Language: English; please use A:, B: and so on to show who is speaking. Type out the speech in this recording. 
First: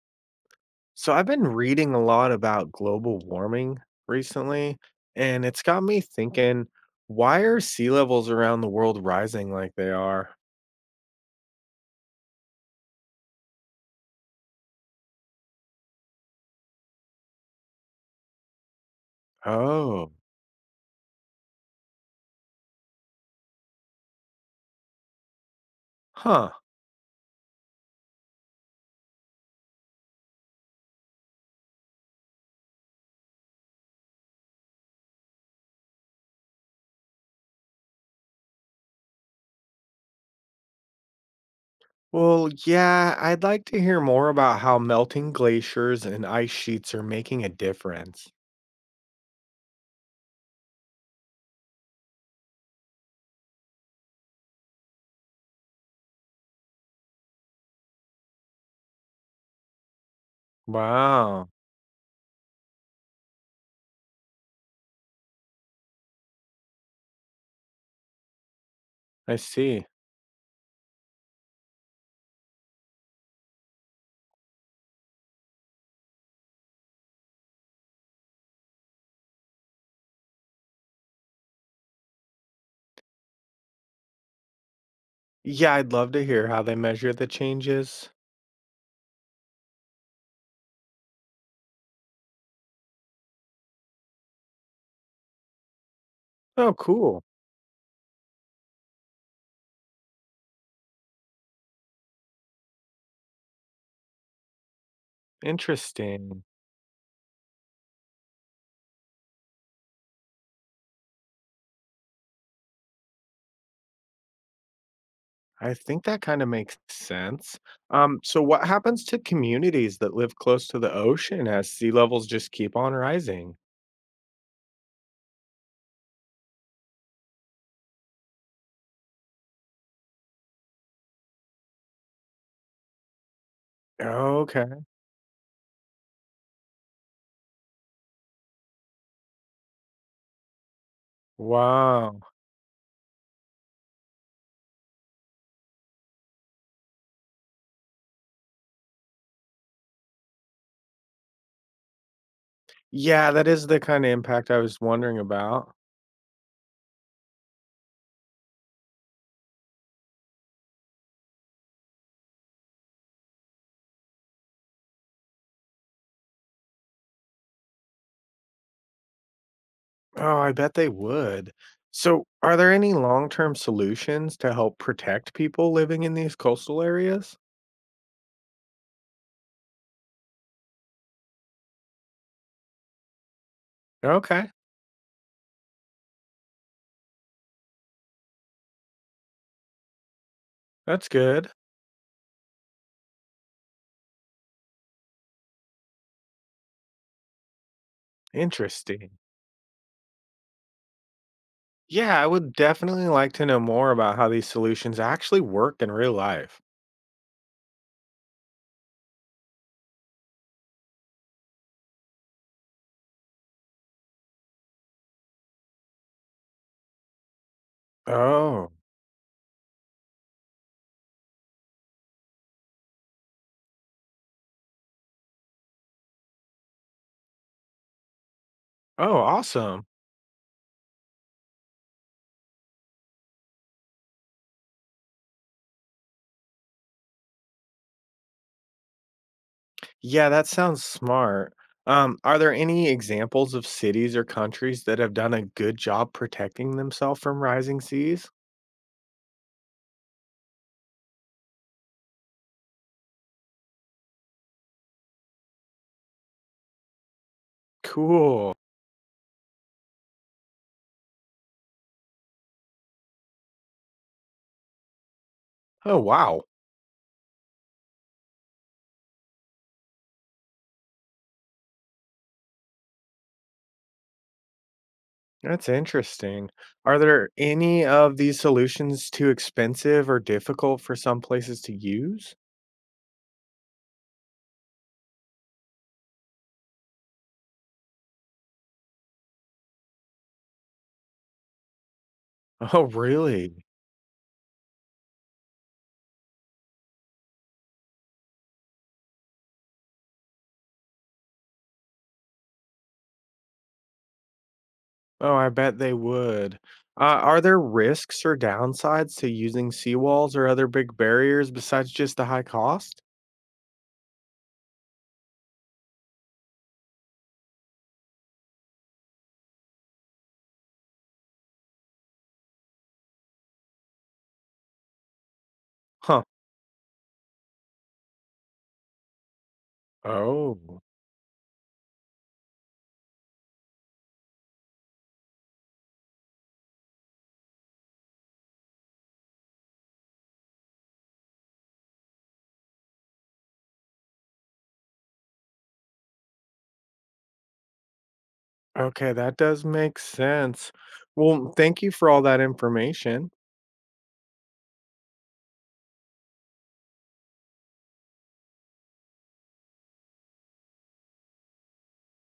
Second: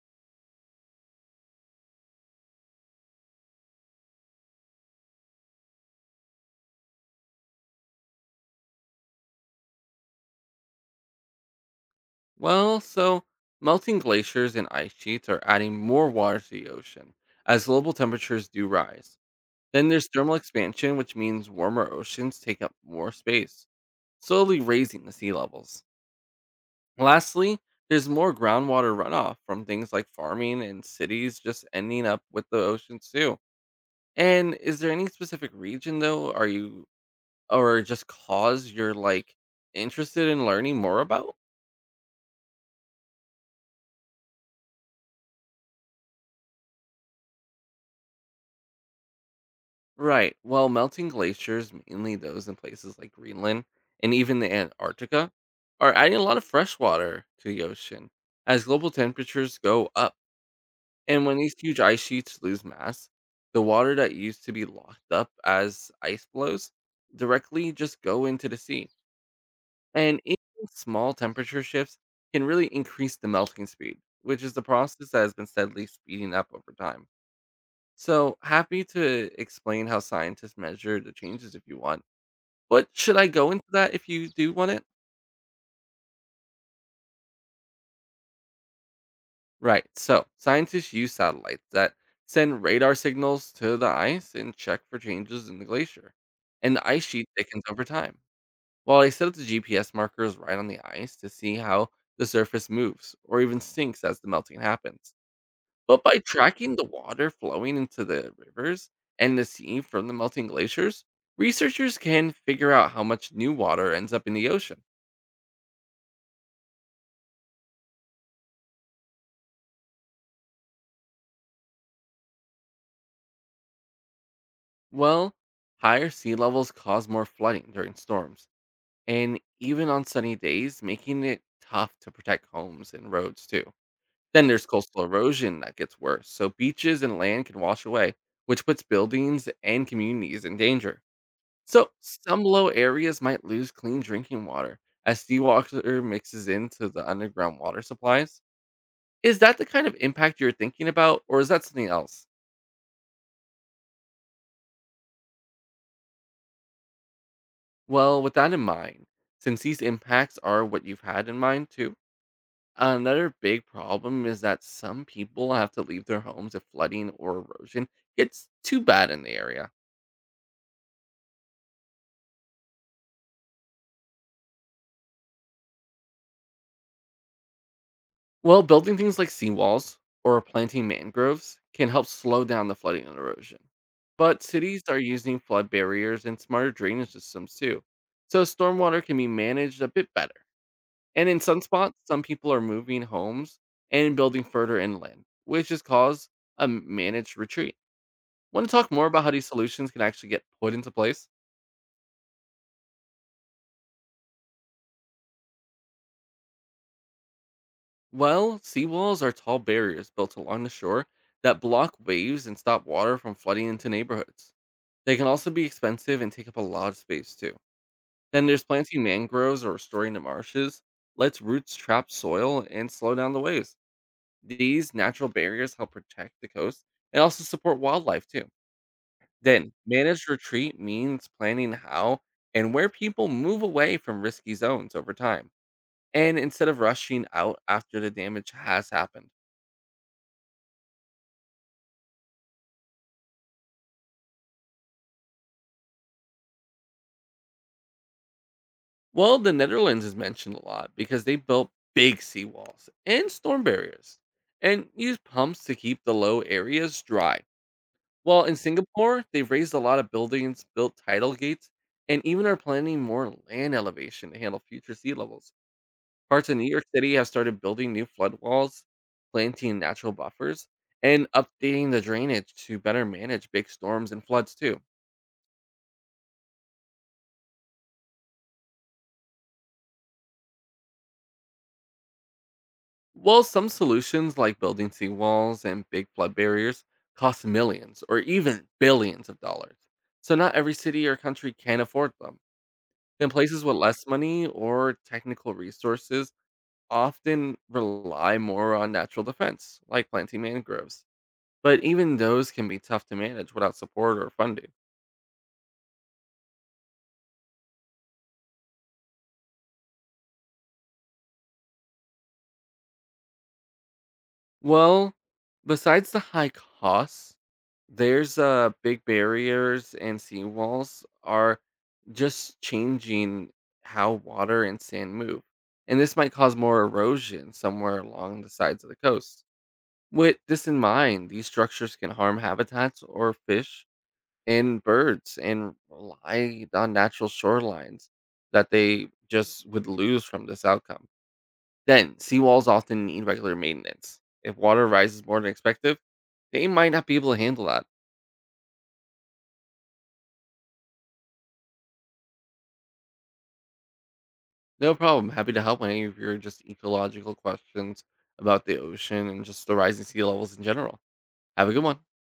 A: So I've been reading a lot about global warming recently, and it's got me thinking, why are sea levels around the world rising like they are?
B: Well, so melting glaciers and ice sheets are adding more water to the ocean as global temperatures do rise. Then there's
A: Oh,
B: thermal expansion, which means warmer oceans take up more space, slowly raising the sea levels.
A: huh.
B: Lastly, there's more groundwater runoff from things like farming and cities just ending up with the oceans too. And is there any specific region though? Are you or just cause you're like interested in learning more about?
A: Well, yeah, I'd like to hear more about how melting glaciers and ice sheets are making a difference.
B: Right. Well, melting glaciers, mainly those in places like Greenland and even the Antarctica, are adding a lot of fresh water to the ocean as global temperatures go up. And when
A: Wow,
B: these huge ice sheets lose mass, the water that used to be locked up as ice flows directly just go into the sea.
A: I see.
B: And even small temperature shifts can really increase the melting speed, which is the process that has been steadily speeding up over time. So happy to explain how scientists measure the changes if you want. But should I go into that if you do want it?
A: Yeah, I'd love to hear how they measure the changes.
B: Right. So scientists use satellites that send radar signals to the ice and check for changes in the glacier.
A: Oh,
B: And the ice
A: cool.
B: sheet thickens over time. While they set up the GPS markers right on the ice to see how the surface moves or even sinks as the melting happens. But by
A: Interesting.
B: tracking the water flowing into the rivers and the sea from the melting glaciers, researchers can figure out how much new water ends up in the ocean.
A: I think that kinda makes sense. So what happens to communities that live close to the ocean as sea levels just keep on rising?
B: Well, higher sea levels cause more flooding during storms, and even on sunny days, making it tough to protect homes and roads too. Then there's
A: Okay.
B: coastal erosion that gets worse, so beaches and land can wash away, which puts buildings and communities in danger. So,
A: Wow.
B: some low areas might lose clean drinking water as seawater mixes into the underground water supplies. Is that the kind of impact you're thinking about, or is that something else?
A: Yeah, that is the kinda impact I was wondering about.
B: Well, with that in mind, since these impacts are what you've had in mind too, another big problem is that some people have to leave their homes if flooding or erosion gets too bad in the area.
A: Oh, I bet they would. So, are there any long-term solutions to help protect people living in these coastal areas?
B: Well, building things like seawalls or planting mangroves can help slow down the flooding and erosion. But
A: Okay,
B: cities are using flood barriers and smarter drainage systems too. So stormwater can be managed a bit better.
A: that's
B: And in
A: good.
B: some spots, some people are moving homes and building further inland, which has caused a managed retreat. Want to talk more
A: Interesting.
B: about how these solutions can actually get put into place?
A: Yeah, I would definitely like to know more about how these solutions actually work in real life.
B: Well, seawalls are tall barriers built along the shore that block waves and stop water from flooding into neighborhoods. They can also be expensive and take up a lot of space too. Then there's
A: Oh.
B: planting mangroves or restoring the marshes, lets roots trap soil and slow down the waves. These natural barriers help protect the coast and also support wildlife too.
A: Oh,
B: Then,
A: awesome.
B: managed retreat means planning how and where people move away from risky zones over time, and instead of rushing out after the damage has happened.
A: Yeah, that sounds smart. Are there any examples of cities or countries that have done a good job protecting themselves from rising seas?
B: Well, the Netherlands is mentioned a lot because they built big seawalls and storm barriers and used pumps to keep the low areas dry. While
A: Cool.
B: in Singapore, they've raised a lot of buildings, built tidal gates, and even are planning more land elevation to handle future sea levels.
A: Oh, wow.
B: Parts of New York City have started building new flood walls, planting natural buffers, and updating the drainage to better manage big storms and floods, too.
A: That's interesting. Are there any of these solutions too expensive or difficult for some places to use?
B: Well, some solutions like building seawalls and big flood barriers cost millions or even billions of dollars. So not every city or country can afford them.
A: Oh,
B: Then
A: really?
B: places with less money or technical resources often rely more on natural defense, like planting mangroves. But even those can be tough to manage without support or funding.
A: Oh, I bet they would. Are there risks or downsides to using seawalls or other big barriers besides just the high cost?
B: Well, besides the high costs, there's big barriers and seawalls are just changing how water and sand move. And this
A: Huh.
B: might cause more erosion somewhere along the sides of the coast. With this in
A: Oh.
B: mind, these structures can harm habitats or fish and birds and rely on natural shorelines that they just would lose from this outcome. Then, seawalls often need regular maintenance. If water rises more than expected, they might not be able to handle that.
A: Okay, that does make sense. Well, thank you for all that information.
B: No problem. Happy to help on any of your just ecological questions about the ocean and just the rising sea levels in general. Have a good one.